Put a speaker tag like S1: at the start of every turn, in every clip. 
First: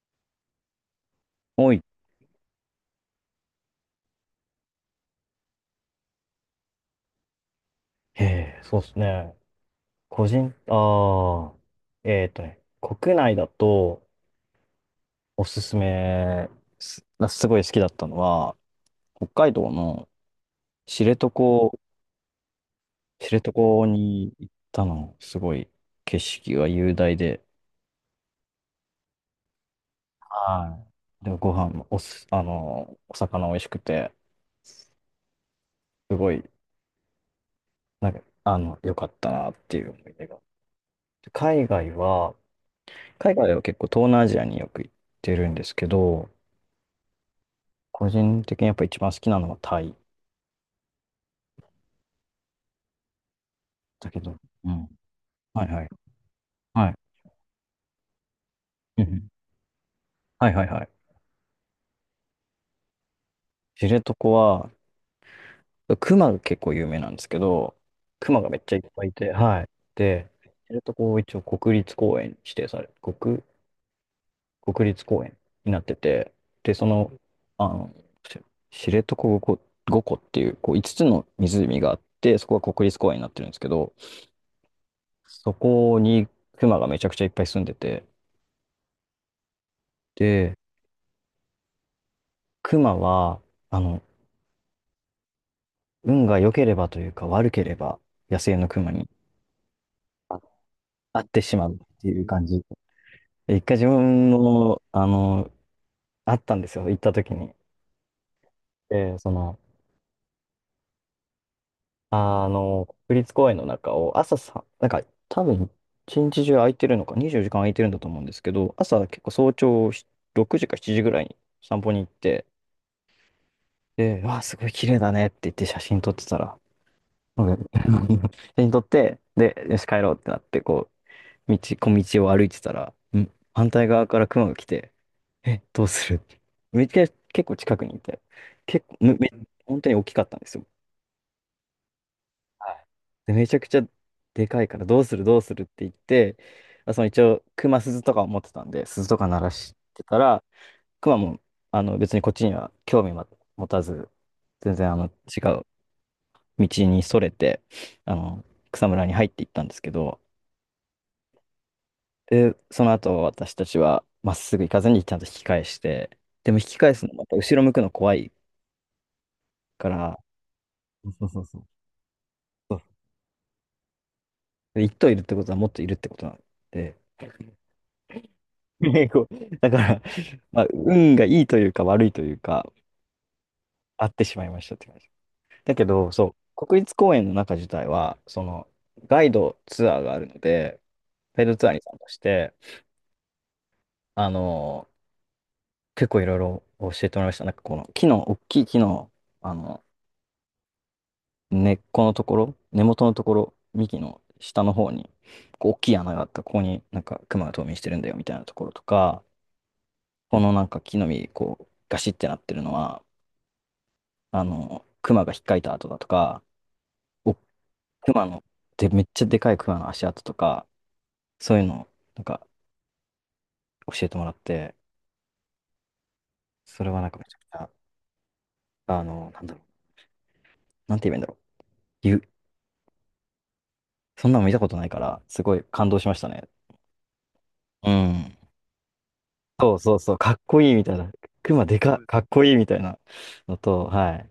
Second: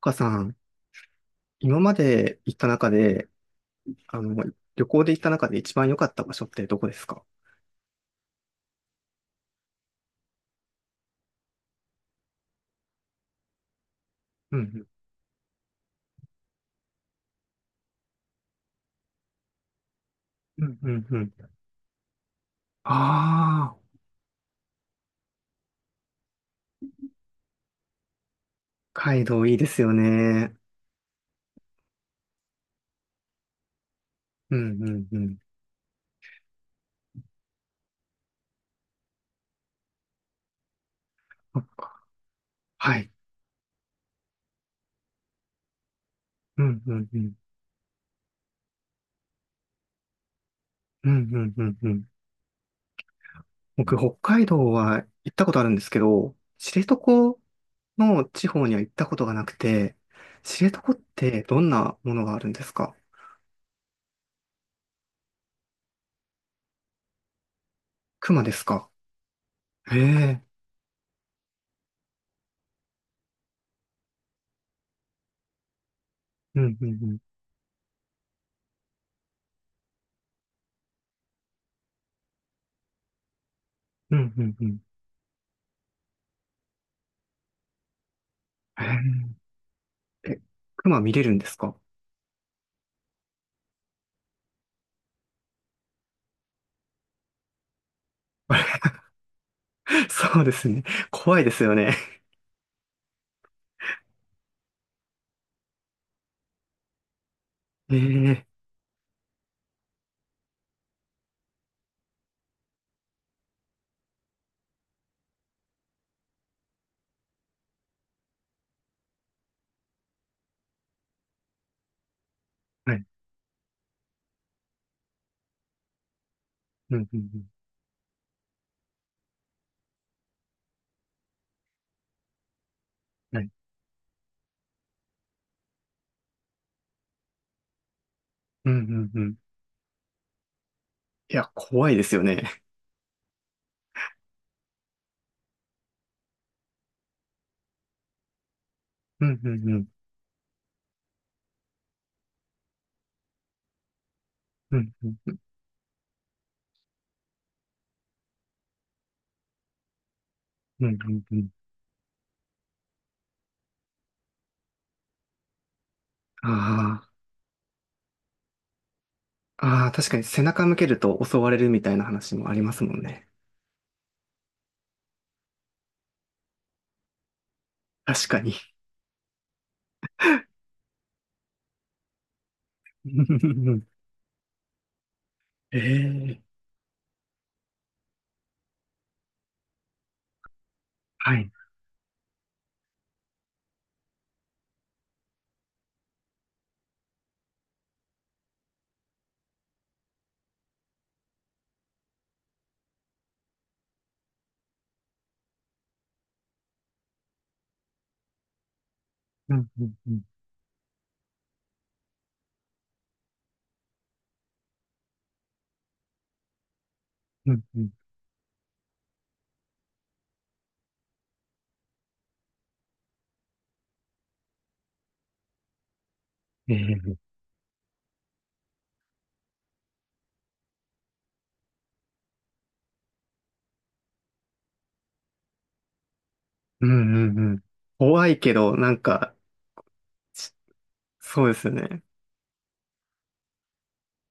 S1: 岡さん、
S2: お
S1: 今
S2: い。
S1: まで行った中で、あの、旅行で行った中で一番良かった場所ってどこですか？
S2: へえ、そうですね。個人、ああ、えっとね、国内だと
S1: うん
S2: おすすめす、すごい好きだったのは、北海道の
S1: うん。う
S2: 知
S1: んうんう
S2: 床、
S1: ん。
S2: 知
S1: あ
S2: 床
S1: あ、
S2: に行ったの、すごい景色が雄大で、
S1: 北海道いいですよね。
S2: はい。で、ご飯もおす、あの、お魚美味しくて、
S1: うんうんうん。
S2: すごい、なんか、良かったなっていう思い出が。
S1: そ
S2: 海
S1: っ
S2: 外
S1: か。
S2: は、
S1: はい。
S2: 海外は結構東南アジアによく行ってるんですけど、
S1: うんうんうん。
S2: 個人的にやっぱ一番好きなのはタイ
S1: うんうんうんうん。僕、
S2: だ
S1: 北
S2: けど。
S1: 海道
S2: うん。
S1: は行ったことあ
S2: はい
S1: るんで
S2: はい。
S1: すけど、知
S2: はい。
S1: 床の地方には行っ
S2: うん
S1: たこ
S2: う
S1: と
S2: ん。
S1: がなくて、
S2: はい
S1: 知
S2: はいはい。
S1: 床ってどんなものがあるんですか？
S2: 知床は、熊が結構有名なんですけど、熊
S1: 熊
S2: が
S1: で
S2: めっ
S1: す
S2: ちゃいっ
S1: か？
S2: ぱいいて、はい。
S1: へ
S2: で、
S1: え。
S2: 知床を一応国立公園に指定され、国、国立公園になってて、
S1: う
S2: で、
S1: んうんうん。
S2: あの、し知床5個、5個っていう、こう5つの湖があって、そこが国立公園になってるんですけど、
S1: うんうんうん。
S2: そこに熊がめちゃくちゃいっぱい住んでて、
S1: へえ。え、
S2: で、
S1: 熊見れるんですか？
S2: 熊は、あの、運が良ければというか悪ければ野
S1: あ
S2: 生
S1: れ
S2: のクマに
S1: そ
S2: あ
S1: うですね。
S2: 会っ
S1: 怖
S2: て
S1: いで
S2: し
S1: す
S2: ま
S1: よ
S2: うっ
S1: ね。
S2: ていう感じ。で一回自分の、あの、会ったんですよ、行った時に。
S1: ええ。
S2: で、国立公園の中を朝さ、なんか多分一日中空いてるのか、24時間空いてるんだと思うんですけど、朝結構早朝し6時か7時ぐらいに散歩に行って、
S1: はい。
S2: で、わあ、すごい綺麗だねって言って写真撮ってたら、
S1: うん、うん、うん。
S2: なんか 写真撮って、で、よし帰ろうってなって、小道を歩いてたら、
S1: はい。
S2: 反対側から熊が来て、え、どうするって。めっちゃ結構近くにいて、
S1: うん、う
S2: 結構、
S1: ん、
S2: め、
S1: う
S2: め、
S1: ん。
S2: 本当に大きかったんですよ。
S1: いや、怖いですよね。
S2: はい。で、めちゃくちゃでかいから、どうするどうするって言って、その一応、熊鈴とかを持ってたんで、鈴と
S1: う
S2: か
S1: ん、
S2: 鳴
S1: う
S2: ら
S1: ん、う
S2: し
S1: ん。
S2: てたら、熊も、別にこっちには興味は持たず、全
S1: う
S2: 然、
S1: ん、うん、
S2: 違う道にそれて、あの、草むらに入っていったんですけど、
S1: うん、うんうん。
S2: で、その後私たちはまっすぐ行かずにちゃんと引き返して、で
S1: あ
S2: も引き返すのまた後ろ向くの怖い
S1: あ。あ
S2: か
S1: あ、確か
S2: ら、
S1: に背中向けると
S2: そう
S1: 襲
S2: そう
S1: われ
S2: そう。
S1: るみたいな話もありま
S2: そう、
S1: すもんね。
S2: で一頭いるってことはもっといるってことなんで、
S1: 確かに。
S2: ねこうだから、まあ、運がいいというか悪いというか、
S1: うんうんうん。
S2: あってしまいましたって感じ。だけど、そ
S1: ええ。
S2: う、国立公園の中自体は、ガイドツアーがあるので、
S1: は
S2: ガイ
S1: い。
S2: ドツアーに参加して、あの、結構いろいろ教えてもらいました。なんかこの大きい木の、あの、根っこのところ、根元のところ、幹の下の方に、こう大きい穴があった、ここになんか熊が冬眠してるんだよみたいなところとか、
S1: うんうんうん
S2: このなんか木の実、こう、ガシってなってるのは、熊が引っかいた跡だとか、お、
S1: うんうん。
S2: 熊の、で、めっちゃでかい熊の足跡とか、そういうのを、なんか教えてもらって、それはなん
S1: ええ。
S2: かめちゃくちゃ、なんだろう、なんて言えばいいんだろう。ゆそんなの見たことないから、すごい感動しましたね。
S1: うんうんうん。
S2: う
S1: 怖
S2: ん。
S1: いけど、なんか、
S2: そうそうそう、かっ
S1: し
S2: こいいみたいな。
S1: そうで
S2: 熊
S1: すよ
S2: でかっ、
S1: ね。
S2: かっこいいみたいなのと、はい。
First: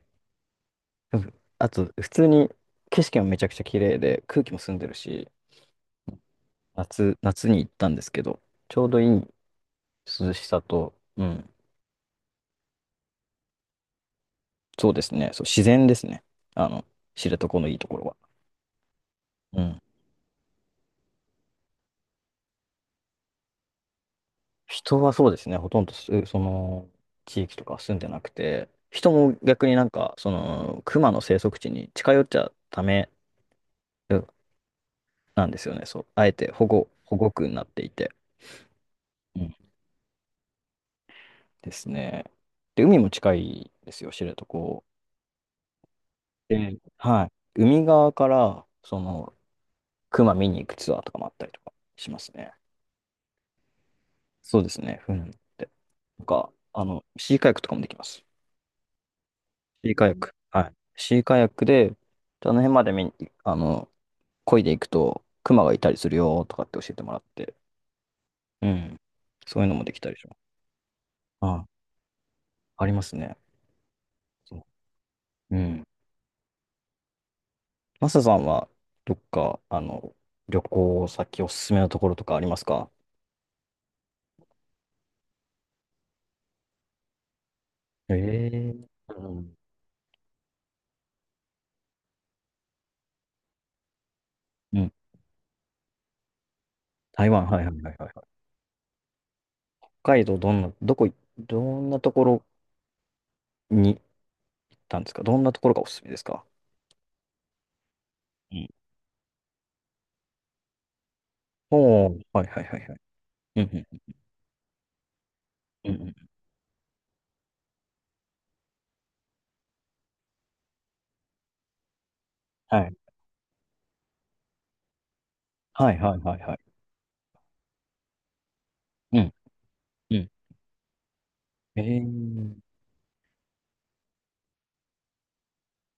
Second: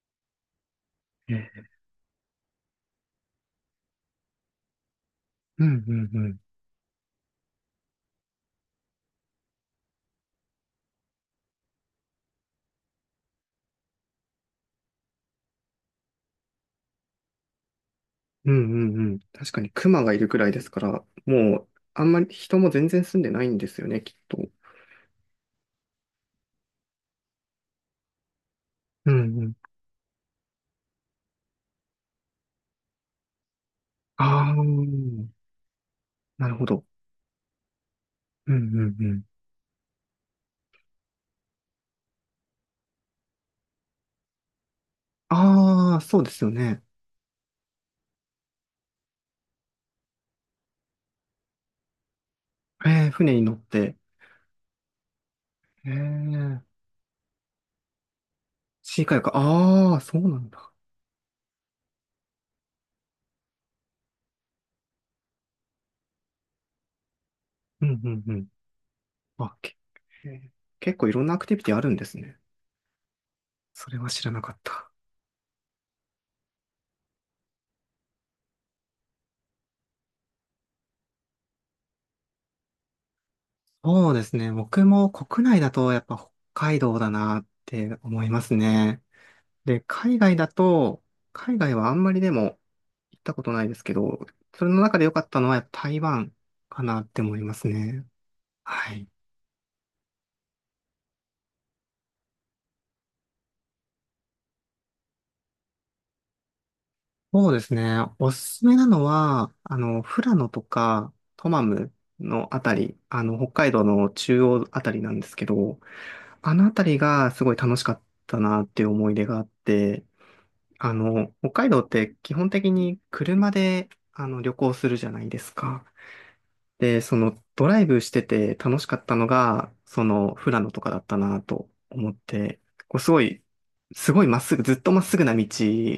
S1: え
S2: あ
S1: え。
S2: と、普通に景色もめちゃくちゃ綺麗で、空気も澄んでるし、
S1: うんうんうん
S2: 夏に行ったんですけど、ちょうどいい涼しさと、うん、そうですね、そう、自然ですね。あの、知床のいいところは。
S1: うんうんうん。確か
S2: う
S1: に
S2: ん。
S1: 熊がいるくらいですから、もう、あんまり人も全然住んでないんですよね、きっと。
S2: 人はそうですね、ほとんどす、その、地域とかは住んでなくて、
S1: う
S2: 人
S1: ん
S2: も
S1: うん。
S2: 逆になんか、その、熊の生息地に近寄っちゃダメ
S1: ああ、
S2: なんですよね。そう。あえ
S1: な
S2: て
S1: るほど。
S2: 保護区になっていて。
S1: うんうんうん。
S2: うんですね。で、海も近いですよ、知床。
S1: ああ、そうですよ
S2: で、
S1: ね。
S2: はい。海側から、その、熊見に行くツアーとかもあったりとかしますね。
S1: えー、船に乗って。
S2: そうですね、船に乗って。
S1: え
S2: なんか、
S1: ー、
S2: シーカヤックとかもできます。
S1: シーカヤック。
S2: シ
S1: あ
S2: ー
S1: あ、
S2: カヤ
S1: そ
S2: ッ
S1: う
S2: ク。
S1: なん
S2: は
S1: だ。
S2: い。シーカヤックで、あの辺まで見に、あの、漕いでいくと、熊がいたりするよとかって教えてもらって。
S1: うんうんうん。
S2: うん。
S1: あ、
S2: そういう
S1: け、
S2: のもできたり
S1: え
S2: します。
S1: ー結構いろんなアクティビ
S2: あ、
S1: ティあるんですね。
S2: ありますね。
S1: それは知らなかっ
S2: そ
S1: た。
S2: う。うん。マサさんは、どっか、あの、旅行先おすすめのところとかありますか？
S1: そうですね。僕も国内だとやっぱ北海道だなって
S2: え
S1: 思います
S2: え
S1: ね。
S2: ー、うん
S1: で、海外だと、海外はあんまりでも行ったことないですけど、それ
S2: う
S1: の
S2: ん。
S1: 中で良かったのはやっぱ台湾かなって
S2: 台
S1: 思い
S2: 湾、
S1: ま
S2: はい
S1: す
S2: はいはい
S1: ね。
S2: はいはい。
S1: はい。
S2: 北海道、どんなところに行ったんですか？どんなところがおすすめですか？
S1: そうですね。お
S2: う
S1: すす
S2: ん。
S1: めなのは、富良野とかトマム
S2: おー、はい
S1: のあ
S2: はい
S1: た
S2: はいは
S1: り、
S2: い。
S1: 北
S2: うん
S1: 海道の
S2: う
S1: 中央あたりなんですけど、
S2: んうんうん。
S1: あのあたりがすごい楽しかったなっていう思い出があって、北海道って基本的に車で旅行するじゃないですか。で、そのドライブしてて楽しかったのが、その富良野とかだったなと思って、こうすごい、すごいまっすぐ、ずっとまっすぐな道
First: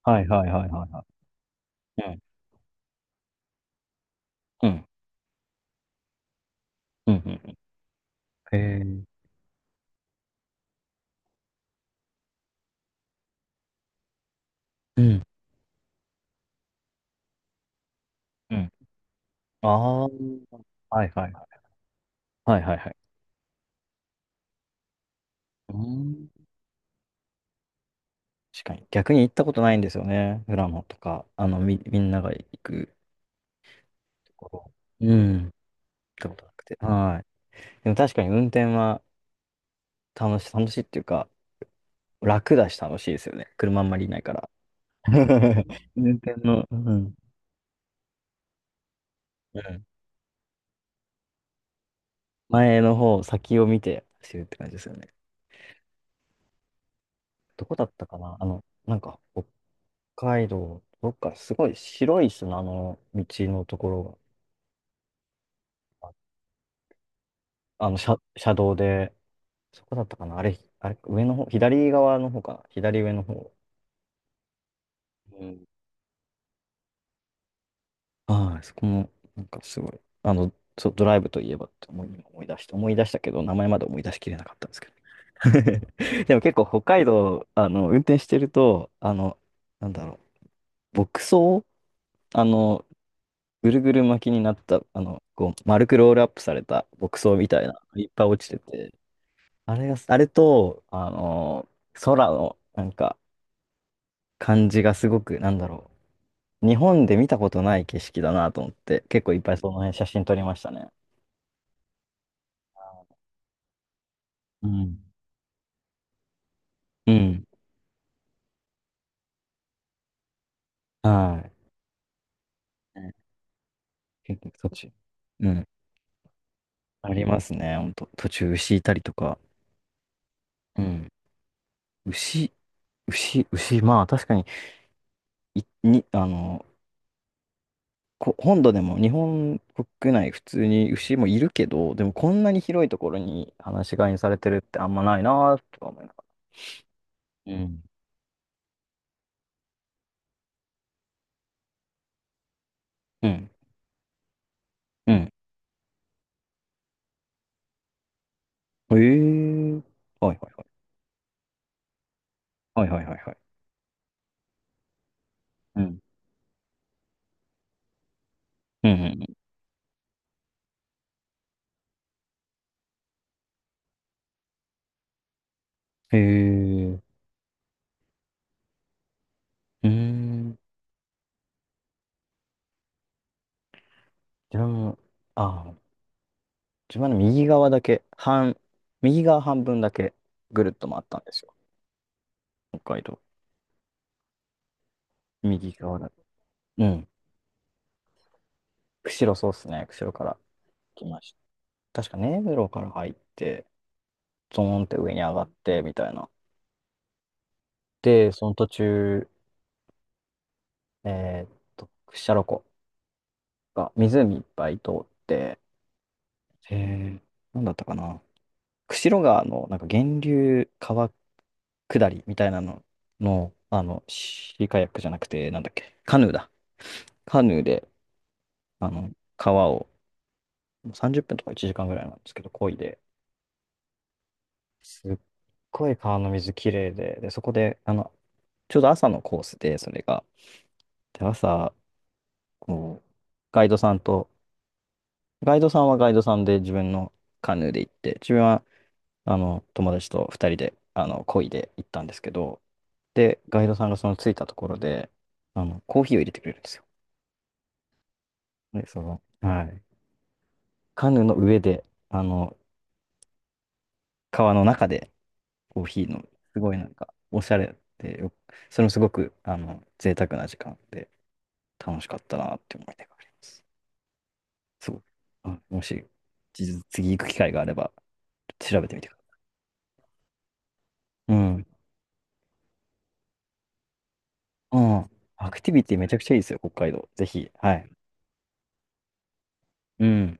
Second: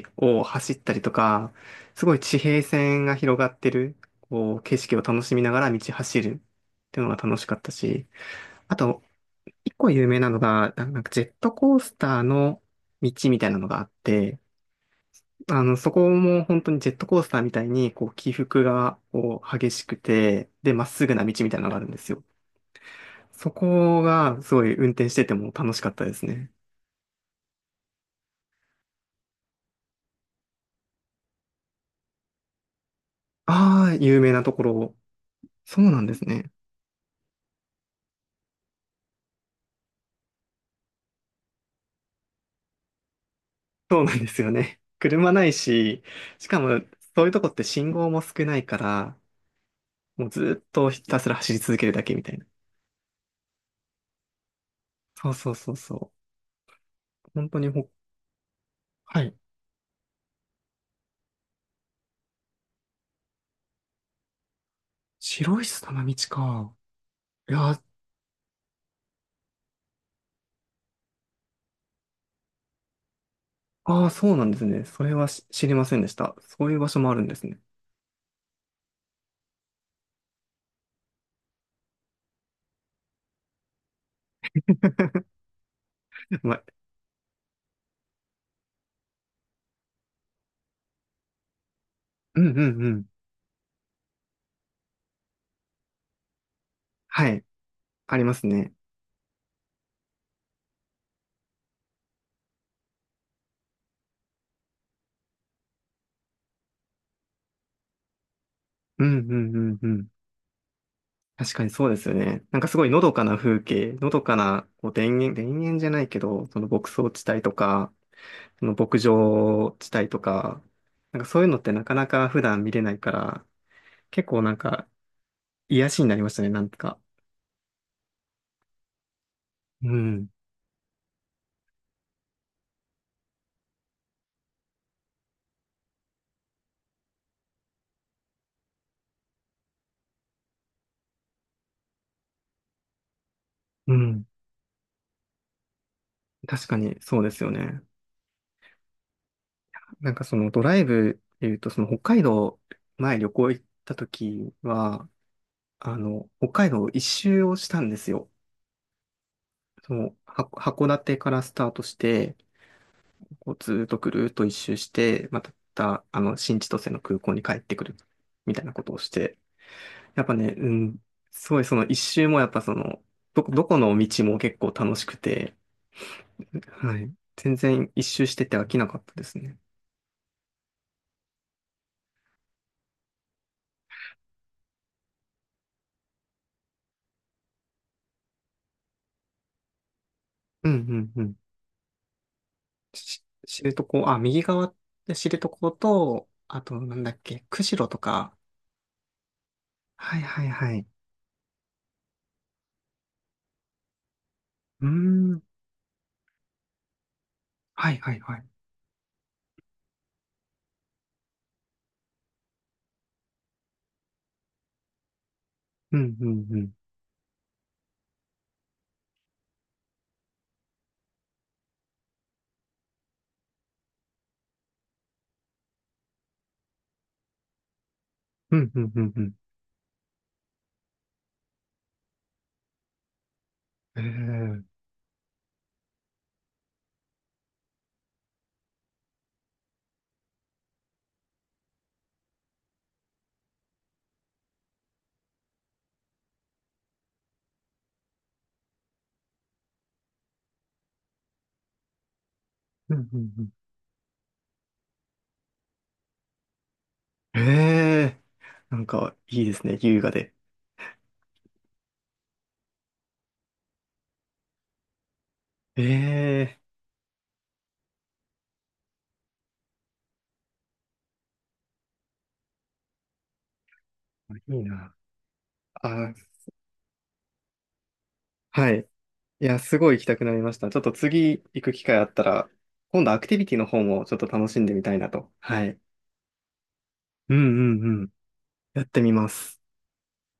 S2: はい
S1: を
S2: はいはい
S1: 走っ
S2: は
S1: たりとか、
S2: い
S1: す
S2: は
S1: ごい
S2: い。
S1: 地平線が広がってる、こう
S2: うん。う
S1: 景
S2: ん。
S1: 色を楽しみながら道走るっ
S2: ええー、はいはいはいはいはい、うんうんうん
S1: ていうのが
S2: う
S1: 楽し
S2: んう
S1: か
S2: ん。
S1: ったし、
S2: え
S1: あ
S2: えー。
S1: と、一個有名なのが、なんかジェットコースターの道みたいなのがあって、
S2: うん。
S1: そこも本当にジェットコースターみたいに、こう、起
S2: う
S1: 伏
S2: ん。
S1: が、こう、
S2: あ
S1: 激しく
S2: あ、はい
S1: て、で、まっ
S2: は
S1: す
S2: い
S1: ぐな
S2: は
S1: 道
S2: い。
S1: みたいなのがあるんですよ。
S2: はいはいはい。
S1: そこが、すごい運転してても楽
S2: うー
S1: しかったです
S2: ん。
S1: ね。
S2: 確かに。逆に行ったことないんですよね。富良野とか、みんなが行く
S1: ああ、有名
S2: と
S1: な
S2: こ
S1: とこ
S2: ろ。
S1: ろ。
S2: うん。行っ
S1: そうなんです
S2: たこと
S1: ね。
S2: なくて。はい。でも確かに運転は楽しいっていうか、楽だし楽しいですよね。車あんま
S1: そう
S2: りい
S1: なん
S2: ない
S1: で
S2: か
S1: す
S2: ら。
S1: よね。車ない し、
S2: 運転
S1: しか
S2: の、う
S1: も、
S2: ん。
S1: そういうとこって信号も少ないから、
S2: うん。
S1: もうずっとひたすら走り続けるだけみたいな。
S2: 前の方、先を見て走るって感じですよね。
S1: そうそうそうそう。本当
S2: ど
S1: に。
S2: こだったかな、なんか、
S1: はい。
S2: 北海道、どっかすごい白い砂の道のところ
S1: 白い砂の道
S2: が、
S1: か。いやー、
S2: 車道で、そこだったかな、あれ、あれ、上の方、左側の方かな、左上の方。
S1: ああ、そうなんですね。それは
S2: うん。
S1: 知りませんでした。そういう場所もあるんですね。
S2: はい、そこも、なんかすごい、あの、そう、ドライブといえばって今思い出して、思い出したけど、名前まで思い出しきれなかったんですけど。でも結
S1: ま、
S2: 構北海道、運転してると、なんだろ牧草、
S1: う
S2: あ
S1: んうん
S2: の、
S1: うん。
S2: ぐるぐる巻きになった、こう、丸くロールアップされた牧
S1: は
S2: 草
S1: い。
S2: みたいな、いっ
S1: あり
S2: ぱい
S1: ま
S2: 落
S1: す
S2: ちて
S1: ね。
S2: て、あれが、あれと、空の、なんか、感じがすごく、なんだろう、日本で見たことない景色だなと思っ
S1: う
S2: て、
S1: んう
S2: 結構いっぱ
S1: ん
S2: い
S1: う
S2: その
S1: んう
S2: 辺写
S1: ん。
S2: 真撮りましたね。
S1: 確かにそうですよね。なんかすごいのどかな風景、のどかな
S2: う
S1: こう
S2: ん。
S1: 田園、田園じゃないけど、その牧草
S2: う
S1: 地帯
S2: ん。
S1: とか、その牧場地帯とか、なんかそう
S2: は
S1: いうのってなかなか普段見れない
S2: い。
S1: か
S2: ね、
S1: ら、結
S2: 結
S1: 構な
S2: 構
S1: ん
S2: そっ
S1: か
S2: ち。うん。
S1: 癒しになりましたね、なんとか。
S2: ありますね、ほんと。途中牛いたりとか。
S1: うん。
S2: うん。牛、牛、まあ確かに、い、に、あの、こ、本土でも日本国内普通に牛もいるけど、でもこんなに広いところに放
S1: う
S2: し飼いに
S1: ん。
S2: されてるってあんまないなとか思いなが
S1: 確かにそうですよ
S2: ら。う
S1: ね。
S2: ん。
S1: なんかそのドライブっていうと、その北海道前
S2: う
S1: 旅
S2: ん。
S1: 行行った時は、
S2: うん。
S1: 北海道一周をしたんですよ。
S2: ええー、
S1: その、
S2: はいはいは
S1: 函館からスタートして、
S2: い。はいはいはいはい。
S1: こうずーっとぐるーっと一周して、ま
S2: うん。
S1: た、新千歳の空港に帰ってくるみたいなこ
S2: うん
S1: とを
S2: う
S1: して、
S2: ん。
S1: やっぱね、うん、すごいその一周もやっぱその、どこの道も結構楽しくて、
S2: へえ。
S1: はい。全然一周してて飽きなかったですね。
S2: うーん。自分も、ああ、自分の右側だけ、半、右側半分だけぐ
S1: う
S2: る
S1: ん
S2: っと回っ
S1: う
S2: た
S1: んう
S2: んで
S1: ん。
S2: すよ。北海道。
S1: 知床、あ、右側って知床
S2: 右側だけ。
S1: と、あと、
S2: う
S1: なん
S2: ん。
S1: だっけ、釧路とか。
S2: 釧路そうっすね。釧
S1: は
S2: 路
S1: い
S2: から
S1: はいはい。
S2: 来ました。確か根室から入って、ゾーン
S1: う
S2: っ
S1: ー
S2: て上に上
S1: ん。
S2: がって、みたいな。
S1: はいはい
S2: で、
S1: はい。
S2: その途中、屈斜路湖が湖いっぱい通って、
S1: うんうんうん。
S2: えー、なんだったかな。釧路川のなんか源流川下りみたいなのの、シーカヤックじゃなくて、なんだっけ、カヌーだ。カヌーで、
S1: うんう
S2: あ
S1: んう
S2: の、
S1: んうん。
S2: 川を30分とか1時間ぐらいなんですけど、漕いで、
S1: ええー。
S2: すっごい川の水きれいで、で、そこで、ちょうど朝のコースで、それが。で、朝、こう、ガイドさんと、ガイドさんはガイドさんで自分のカヌーで行って、自分は、友達と2人で、漕いで行ったんですけど、
S1: うんうん
S2: で、
S1: うん。
S2: ガイドさんがその着いたところで、コーヒーを入れてくれるんですよ。
S1: ええー。なん
S2: で、そ
S1: か、
S2: の、
S1: いいで
S2: は
S1: すね、
S2: い。
S1: 優雅で。
S2: カヌーの上で、川の中でコーヒーの、
S1: ええ
S2: すごいなんか、おしゃれでよ、それもすごく、贅沢な時間で、楽しかったなって思い出があります。
S1: ー。いいな。
S2: そう。あ、もし、
S1: あ、
S2: 次行く機会があれば、
S1: は
S2: 調
S1: い。
S2: べてみてくださ
S1: いや、すごい行きたくなりました。ちょっと
S2: い。う
S1: 次行
S2: ん。
S1: く機会あったら、今度アクティビティの方もちょっと楽しんで
S2: う
S1: みたいな
S2: ん。
S1: と。
S2: アク
S1: は
S2: ティ
S1: い。
S2: ビティめちゃくちゃいいですよ、北海道。ぜ
S1: うん
S2: ひ。は
S1: う
S2: い。
S1: んうん。やってみます。
S2: うん。